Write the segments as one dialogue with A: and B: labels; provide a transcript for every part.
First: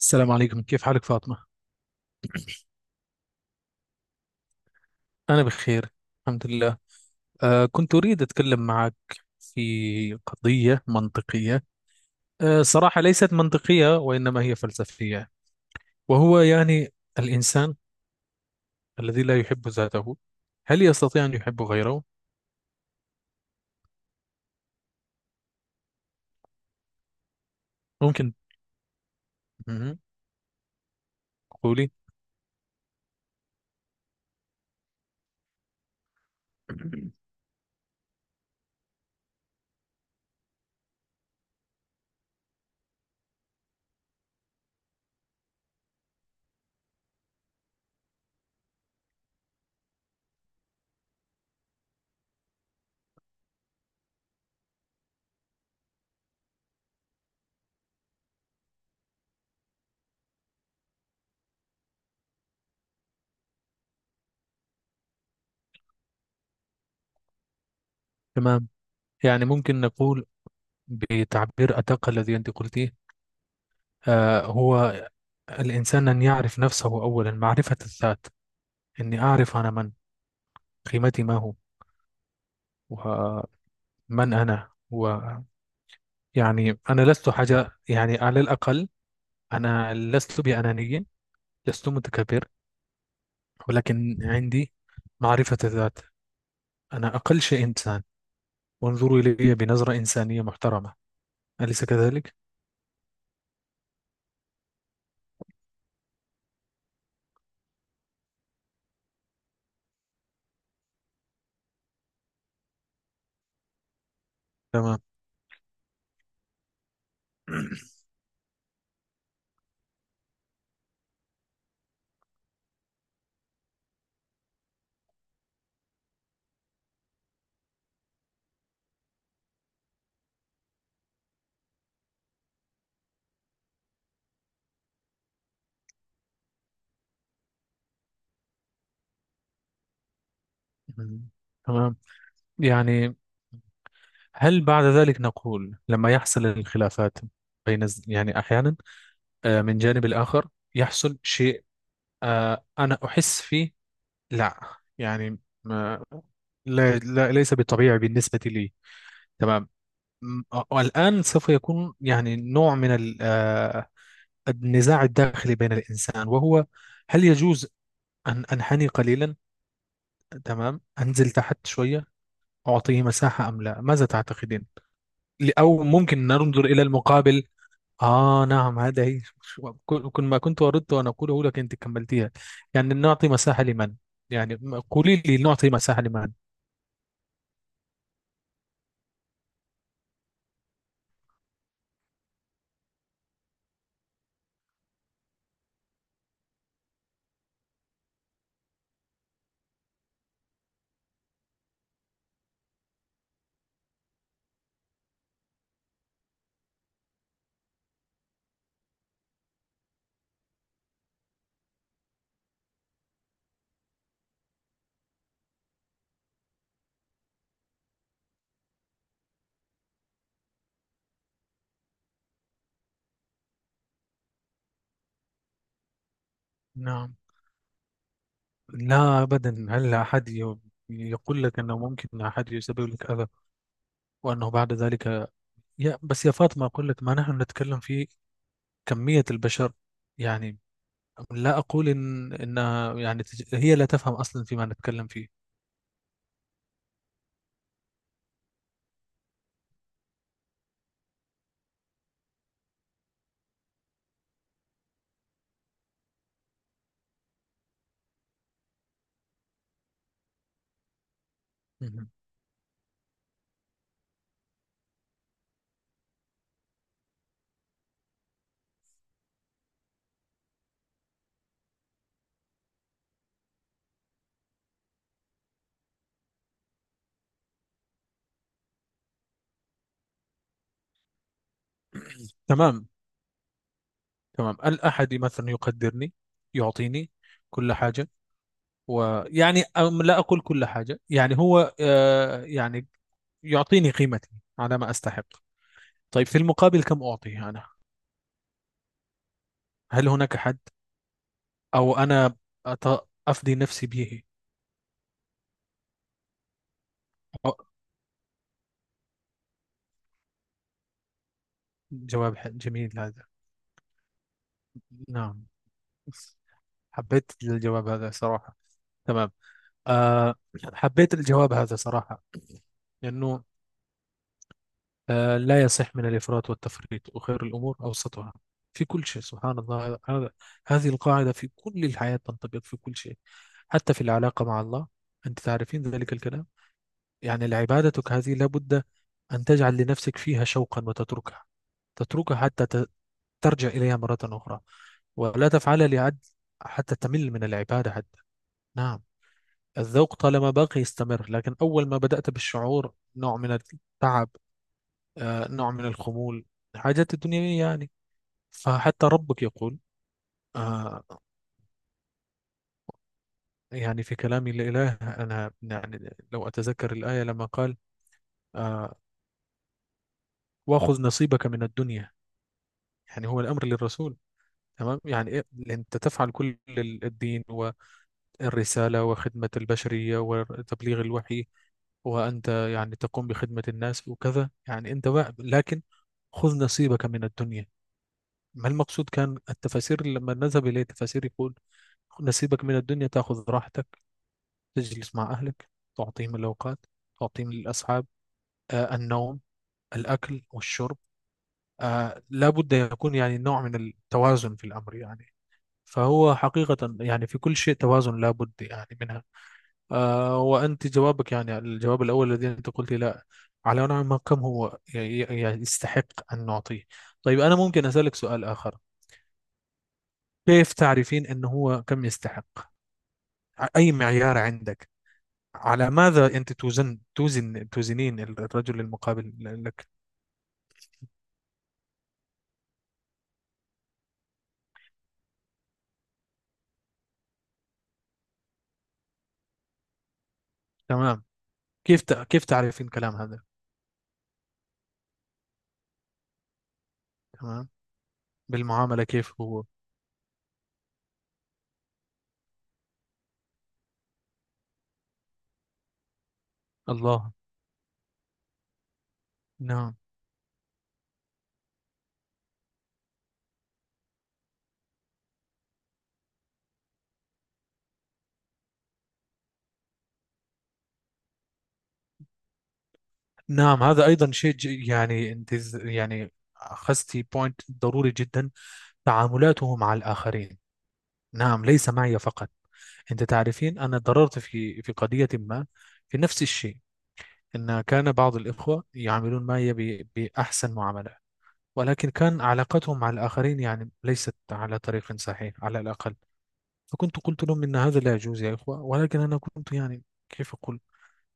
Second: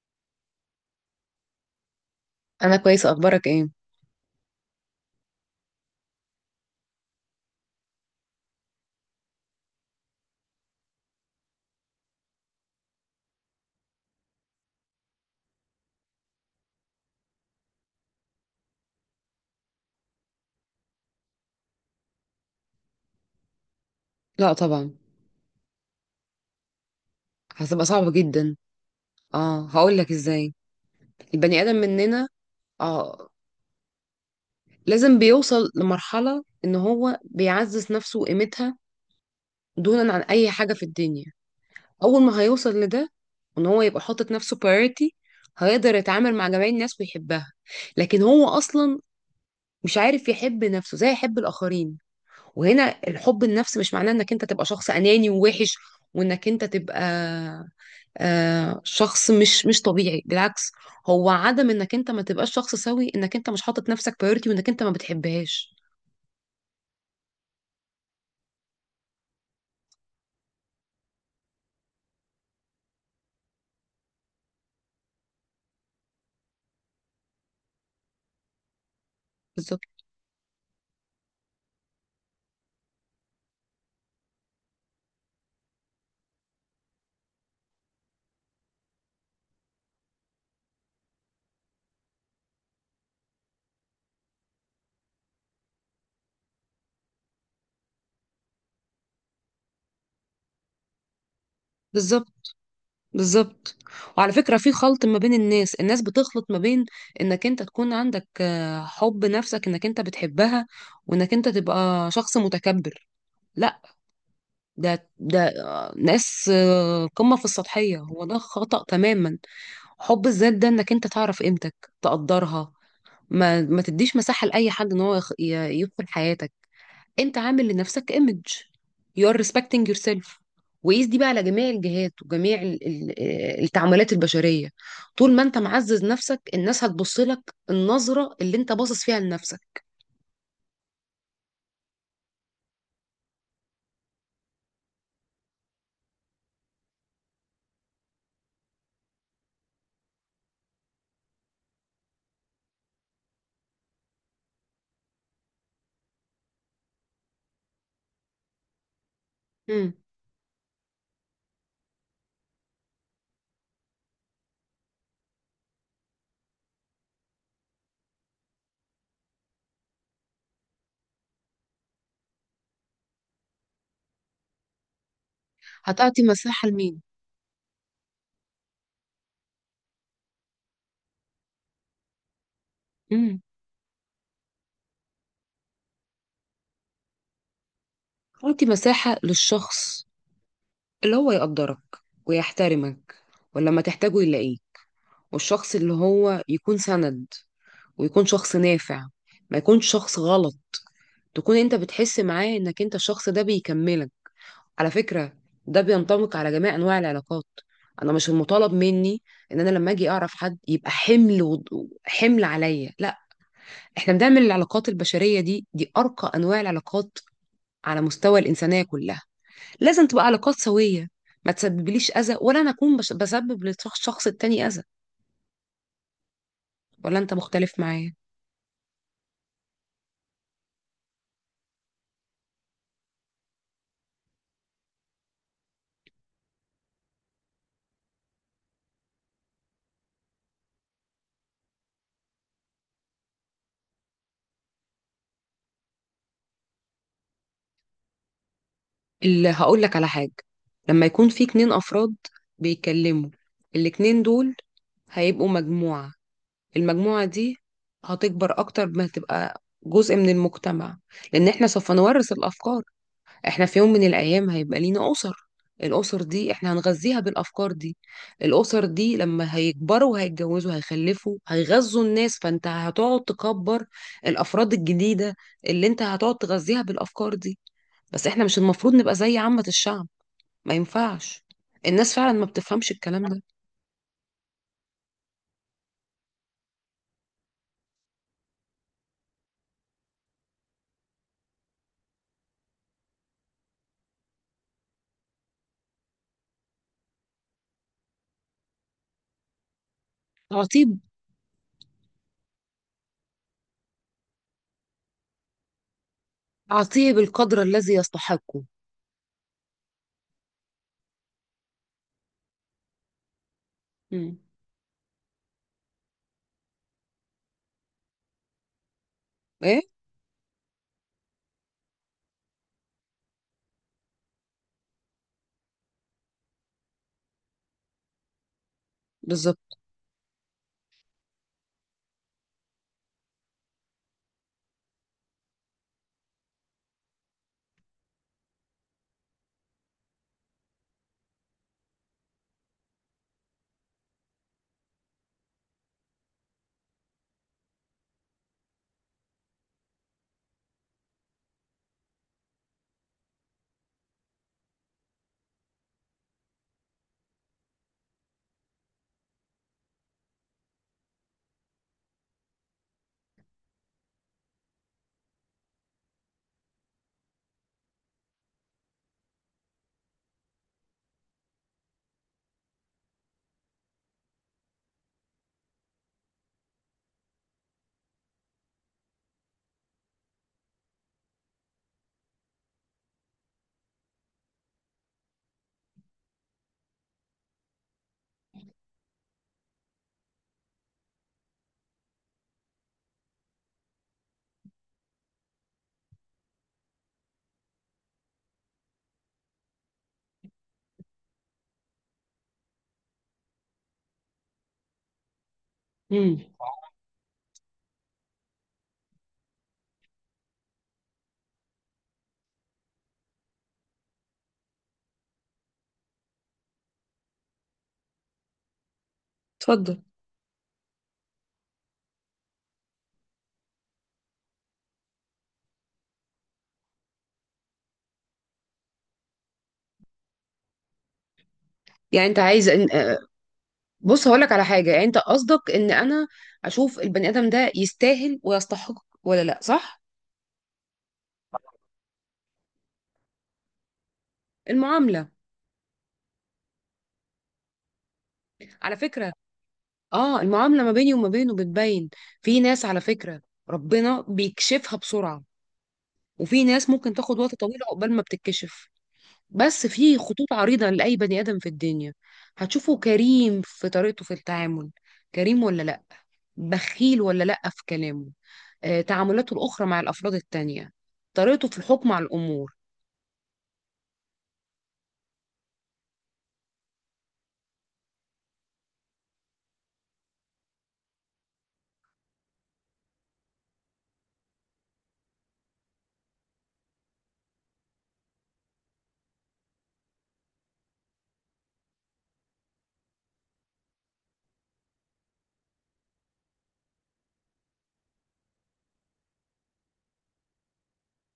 A: السلام عليكم، كيف حالك فاطمة؟
B: انا كويسه، اخبارك ايه؟
A: أنا بخير الحمد لله. كنت أريد أتكلم معك في قضية منطقية. صراحة ليست منطقية وإنما هي فلسفية. وهو يعني الإنسان الذي لا يحب ذاته، هل يستطيع أن يحب غيره؟
B: لا طبعا، هتبقى صعبه
A: ممكن.
B: جدا. اه هقول
A: مهم.
B: لك ازاي. البني ادم
A: قولي.
B: مننا اه لازم بيوصل لمرحله ان هو بيعزز نفسه وقيمتها دونا عن اي حاجه في الدنيا. اول ما هيوصل لده وان هو يبقى حاطط نفسه priority، هيقدر يتعامل مع جميع الناس ويحبها. لكن هو اصلا مش عارف يحب نفسه زي يحب الاخرين. وهنا الحب النفس مش معناه انك انت تبقى شخص اناني ووحش، وانك انت تبقى شخص مش طبيعي، بالعكس. هو عدم انك انت ما تبقاش شخص سوي انك انت مش حاطط نفسك بايورتي وانك انت ما بتحبهاش.
A: تمام. يعني ممكن نقول بتعبير أدق الذي أنت قلتيه. هو الإنسان أن يعرف نفسه أولا، معرفة الذات. أني أعرف أنا
B: بالظبط،
A: من قيمتي ما هو، من أنا. ويعني أنا لست حاجة، يعني على الأقل أنا لست بأناني، لست متكبر، ولكن عندي معرفة الذات. أنا أقل شيء إنسان، وانظروا إلي بنظرة إنسانية محترمة. أليس كذلك؟
B: بالظبط، بالظبط. وعلى فكرة في خلط ما بين الناس، الناس بتخلط ما بين انك انت تكون عندك حب نفسك انك انت بتحبها، وانك انت تبقى شخص متكبر. لا،
A: تمام.
B: ده ناس قمة في السطحية. هو ده خطأ تماما. حب الذات ده انك انت تعرف قيمتك، تقدرها، ما تديش مساحة لأي حد ان هو يدخل حياتك. انت عامل لنفسك image. you're respecting yourself. وقيس دي بقى على جميع الجهات وجميع التعاملات البشرية. طول ما انت معزز نفسك الناس هتبص لك النظرة اللي انت باصص فيها لنفسك.
A: مم. تمام. يعني هل بعد ذلك نقول لما يحصل الخلافات بين يعني أحيانا، من جانب الآخر يحصل شيء. أنا أحس فيه لا، يعني ما، لا, لا ليس بالطبيعي بالنسبة لي. تمام.
B: مم.
A: م- والآن سوف يكون يعني نوع من النزاع الداخلي بين الإنسان. وهو هل يجوز أن أنحني قليلا؟ تمام، أنزل تحت شوية، أعطيه مساحة أم لا؟ ماذا تعتقدين؟ أو
B: هتعطي
A: ممكن ننظر
B: مساحة
A: إلى
B: لمين؟
A: المقابل. نعم، هذا هي كل ما كنت أردت أن أقوله لك، أنت كملتيها. يعني نعطي
B: مم.
A: مساحة لمن؟ يعني قولي لي، نعطي مساحة لمن؟
B: هتعطي مساحة للشخص اللي هو يقدرك ويحترمك، ولما تحتاجه يلاقيه. والشخص اللي هو يكون سند ويكون شخص نافع، ما يكونش شخص غلط. تكون انت بتحس معاه انك انت الشخص ده بيكملك. على فكرة ده بينطبق على جميع انواع العلاقات. انا مش المطالب مني ان انا لما اجي اعرف حد يبقى حمل عليا، لا. احنا بنعمل العلاقات البشرية دي، دي ارقى انواع العلاقات على مستوى الانسانية كلها. لازم تبقى علاقات سوية، ما تسببليش أذى، ولا أنا أكون بسبب للشخص التاني أذى.
A: نعم.
B: ولا أنت مختلف معايا.
A: لا أبدا، هل أحد يقول لك أنه ممكن أحد يسبب لك أذى؟ وأنه بعد ذلك، يا بس يا فاطمة، أقول لك ما نحن نتكلم في كمية البشر. يعني لا أقول إن إنها يعني هي لا تفهم أصلا فيما نتكلم فيه.
B: اللي هقول لك على حاجة، لما يكون في 2 أفراد بيتكلموا، الاتنين دول هيبقوا مجموعة. المجموعة دي هتكبر أكتر ما تبقى جزء من المجتمع، لأن احنا سوف
A: مهم.
B: نورث الأفكار. احنا في يوم من الايام هيبقى لينا اسر، الاسر دي احنا هنغذيها بالافكار دي. الاسر دي لما هيكبروا وهيتجوزوا هيخلفوا هيغذوا الناس، فانت هتقعد تكبر الافراد الجديده اللي انت هتقعد تغذيها بالافكار دي. بس احنا مش المفروض نبقى زي عامه الشعب، ما ينفعش. الناس فعلا ما
A: تمام.
B: بتفهمش الكلام ده.
A: تمام، الأحد مثلا يقدرني، يعطيني كل حاجة. ويعني أم لا أقول كل حاجة، يعني هو يعني يعطيني قيمتي على ما أستحق. طيب في المقابل كم أعطيه أنا؟ هل هناك حد؟
B: اعطيه.
A: أو أنا أط- أفدي نفسي به؟
B: اعطيه بالقدر
A: أو-
B: الذي يستحقه.
A: جواب جميل هذا.
B: مم.
A: نعم، حبيت الجواب هذا صراحة. تمام.
B: ايه.
A: أه، حبيت الجواب هذا صراحة، لأنه أه لا يصح من الإفراط والتفريط، وخير الأمور أوسطها في كل شيء. سبحان
B: بالظبط.
A: الله، هذا، هذه القاعدة في كل الحياة تنطبق في كل شيء. حتى في العلاقة مع الله أنت تعرفين ذلك الكلام. يعني عبادتك هذه لابد أن تجعل لنفسك فيها شوقا، وتتركها، تتركها حتى ترجع إليها مرة أخرى، ولا تفعلها لعد، حتى تمل من العبادة. حتى نعم الذوق طالما باقي يستمر، لكن أول ما بدأت بالشعور نوع من التعب، نوع من الخمول، الحاجات الدنيوية يعني. فحتى ربك يقول، آه، يعني في كلامي لإله، أنا يعني لو أتذكر الآية لما قال، آه، وأخذ نصيبك من الدنيا. يعني هو الأمر للرسول، تمام، يعني إيه؟ أنت تفعل كل الدين والرسالة وخدمة البشرية وتبليغ الوحي، وأنت يعني تقوم بخدمة الناس وكذا، يعني أنت بقى، لكن خذ نصيبك من الدنيا. ما المقصود؟ كان التفاسير لما نذهب إليه، التفاسير يقول خذ نصيبك من الدنيا، تأخذ راحتك، تجلس مع أهلك، تعطيهم الأوقات، تعطيهم الأصحاب، النوم، الأكل والشرب. لابد يكون يعني نوع من التوازن في الأمر يعني. فهو
B: مم.
A: حقيقة يعني في كل شيء توازن لابد يعني منها. آه، وأنت جوابك يعني الجواب الأول الذي أنت قلت لا على نوع ما، كم هو يعني يستحق أن نعطيه. طيب أنا ممكن أسألك سؤال آخر؟
B: اتفضل.
A: كيف تعرفين أنه هو كم يستحق؟ أي معيار عندك؟ على ماذا أنت توزن توزنين الرجل المقابل لك؟
B: يعني انت عايز، بص هقولك على حاجة. يعني انت قصدك ان انا اشوف البني ادم ده يستاهل ويستحق ولا لا، صح؟
A: تمام. كيف تعرفين كلام هذا؟
B: المعاملة.
A: تمام،
B: على
A: بالمعاملة،
B: فكرة
A: كيف هو؟
B: اه المعاملة ما بيني وما بينه بتبين. في ناس على فكرة ربنا بيكشفها بسرعة، وفي ناس ممكن
A: الله.
B: تاخد وقت طويل عقبال ما بتتكشف. بس
A: نعم.
B: في خطوط عريضة لأي بني آدم في الدنيا، هتشوفه كريم في طريقته في التعامل، كريم ولا لا، بخيل ولا لأ في كلامه، تعاملاته الأخرى مع الأفراد التانية، طريقته في الحكم على الأمور.
A: نعم، هذا أيضا شيء يعني أنت يعني أخذتي بوينت ضروري جدا. تعاملاته مع الآخرين، نعم، ليس معي فقط. أنت تعرفين أنا ضررت في قضية ما، في نفس الشيء. أن كان بعض الإخوة يعاملون معي بأحسن معاملة، ولكن كان علاقتهم مع الآخرين يعني ليست على طريق صحيح على الأقل. فكنت قلت لهم إن هذا لا يجوز يا إخوة، ولكن أنا كنت يعني كيف أقول،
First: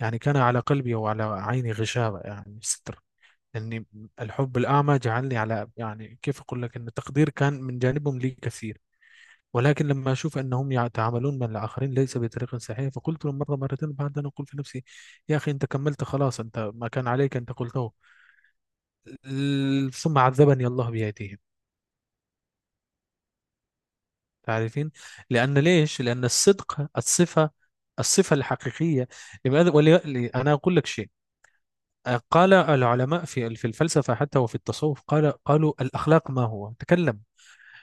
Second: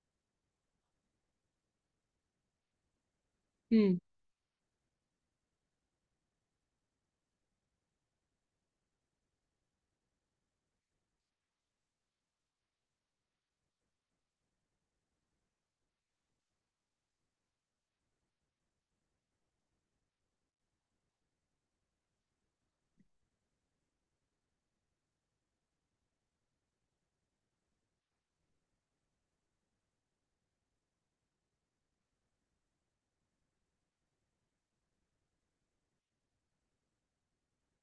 A: يعني كان على قلبي وعلى عيني غشاوة، يعني ستر. أني الحب الأعمى جعلني على، يعني كيف أقول لك، أن التقدير كان من جانبهم لي كثير، ولكن لما أشوف أنهم يتعاملون مع الآخرين ليس بطريقة صحيحة، فقلت له مرة مرتين، بعد أن أقول في نفسي يا أخي أنت كملت خلاص، أنت ما كان عليك، أنت قلته. ثم عذبني الله بأيديهم. تعرفين، لأن، ليش؟ لأن الصدق الصفة، الصفة الحقيقية. لماذا ولي... أنا أقول لك شيء. قال العلماء في في الفلسفة حتى، وفي التصوف قال، قالوا الأخلاق ما هو؟ تكلم.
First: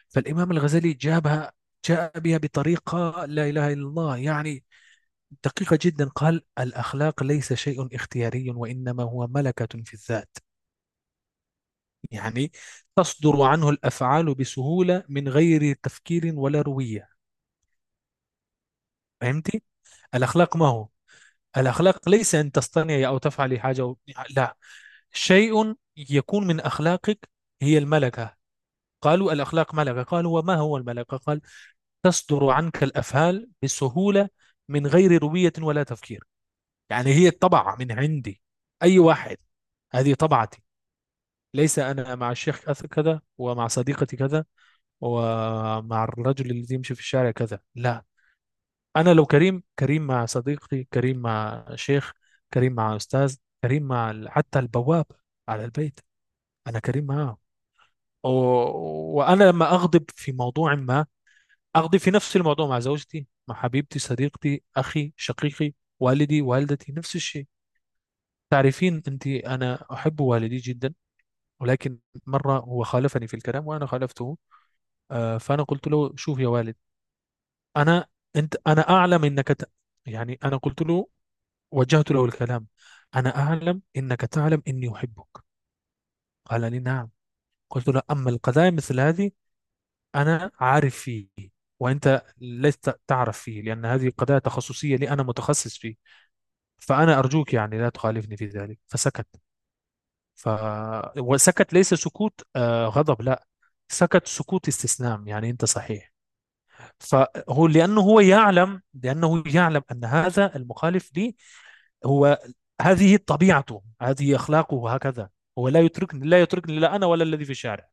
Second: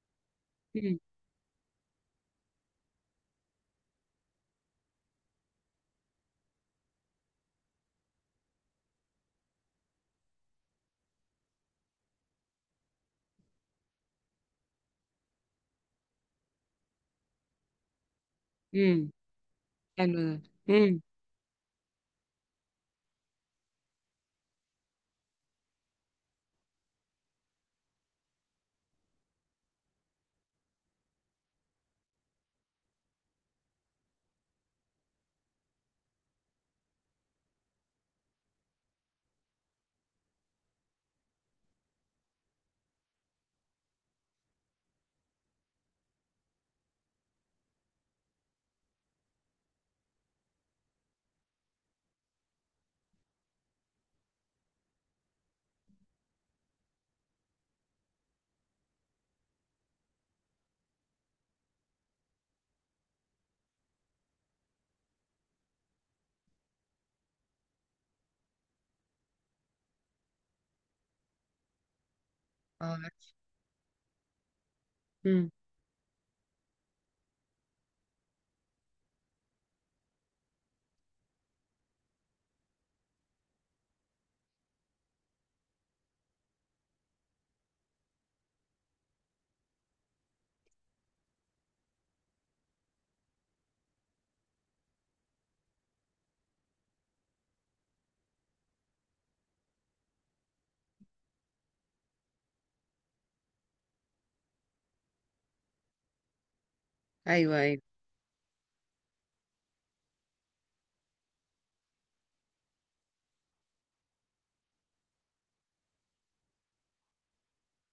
A: فالإمام الغزالي
B: امم.
A: جابها، جاء بها بطريقة، لا إله إلا الله، يعني دقيقة جدا. قال الأخلاق ليس شيء اختياري، وإنما هو ملكة في الذات. يعني تصدر عنه الأفعال بسهولة من غير تفكير ولا روية.
B: امم.
A: فهمتي؟
B: حلو ده.
A: الأخلاق ما هو؟
B: امم.
A: الأخلاق ليس أن تصطنعي أو تفعلي حاجة و... لا، شيء يكون من أخلاقك، هي الملكة. قالوا الأخلاق ملكة، قالوا وما هو الملكة؟ قال تصدر عنك الأفعال بسهولة من غير روية ولا تفكير. يعني هي الطبعة من عندي أي واحد. هذه طبعتي. ليس أنا مع الشيخ كذا كذا، ومع صديقتي كذا، ومع الرجل الذي يمشي في الشارع كذا، لا. أنا لو كريم، كريم مع صديقي، كريم مع شيخ، كريم مع أستاذ، كريم مع حتى البواب على البيت أنا كريم معه. و... وأنا لما أغضب في موضوع ما، أغضب في نفس الموضوع مع زوجتي، مع حبيبتي، صديقتي، أخي، شقيقي، والدي، والدتي، نفس الشيء. تعرفين أنت أنا أحب والدي جدا، ولكن مرة هو
B: اه.
A: خالفني في الكلام وأنا خالفته.
B: امم.
A: فأنا قلت له شوف يا والد، أنا، أنت، أنا أعلم أنك ت... يعني أنا قلت له، وجهت له الكلام، أنا أعلم أنك تعلم أني أحبك. قال لي نعم. قلت له أما القضايا مثل هذه أنا عارف فيه، وأنت لست تعرف فيه، لأن هذه قضايا تخصصية لي، أنا متخصص فيه. فأنا أرجوك يعني لا تخالفني في ذلك. فسكت. ف... وسكت، ليس سكوت غضب، لا، سكت سكوت استسلام، يعني انت صحيح.
B: ايوه،
A: فهو
B: ايوه.
A: لانه هو يعلم، لانه يعلم ان هذا المخالف لي هو، هذه طبيعته، هذه اخلاقه هكذا. هو لا يتركني، لا يتركني، لا انا ولا الذي في الشارع.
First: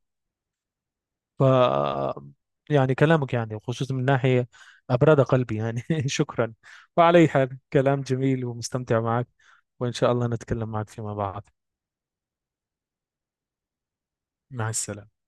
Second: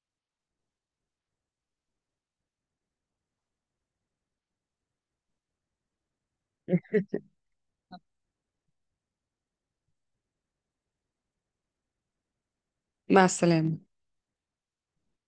A: ف يعني كلامك يعني خصوصا من ناحيه ابرد قلبي، يعني شكرا. وعلى أي حال كلام جميل ومستمتع معك، وان شاء الله نتكلم معك فيما بعد.
B: مع السلامة.
A: مع السلامه.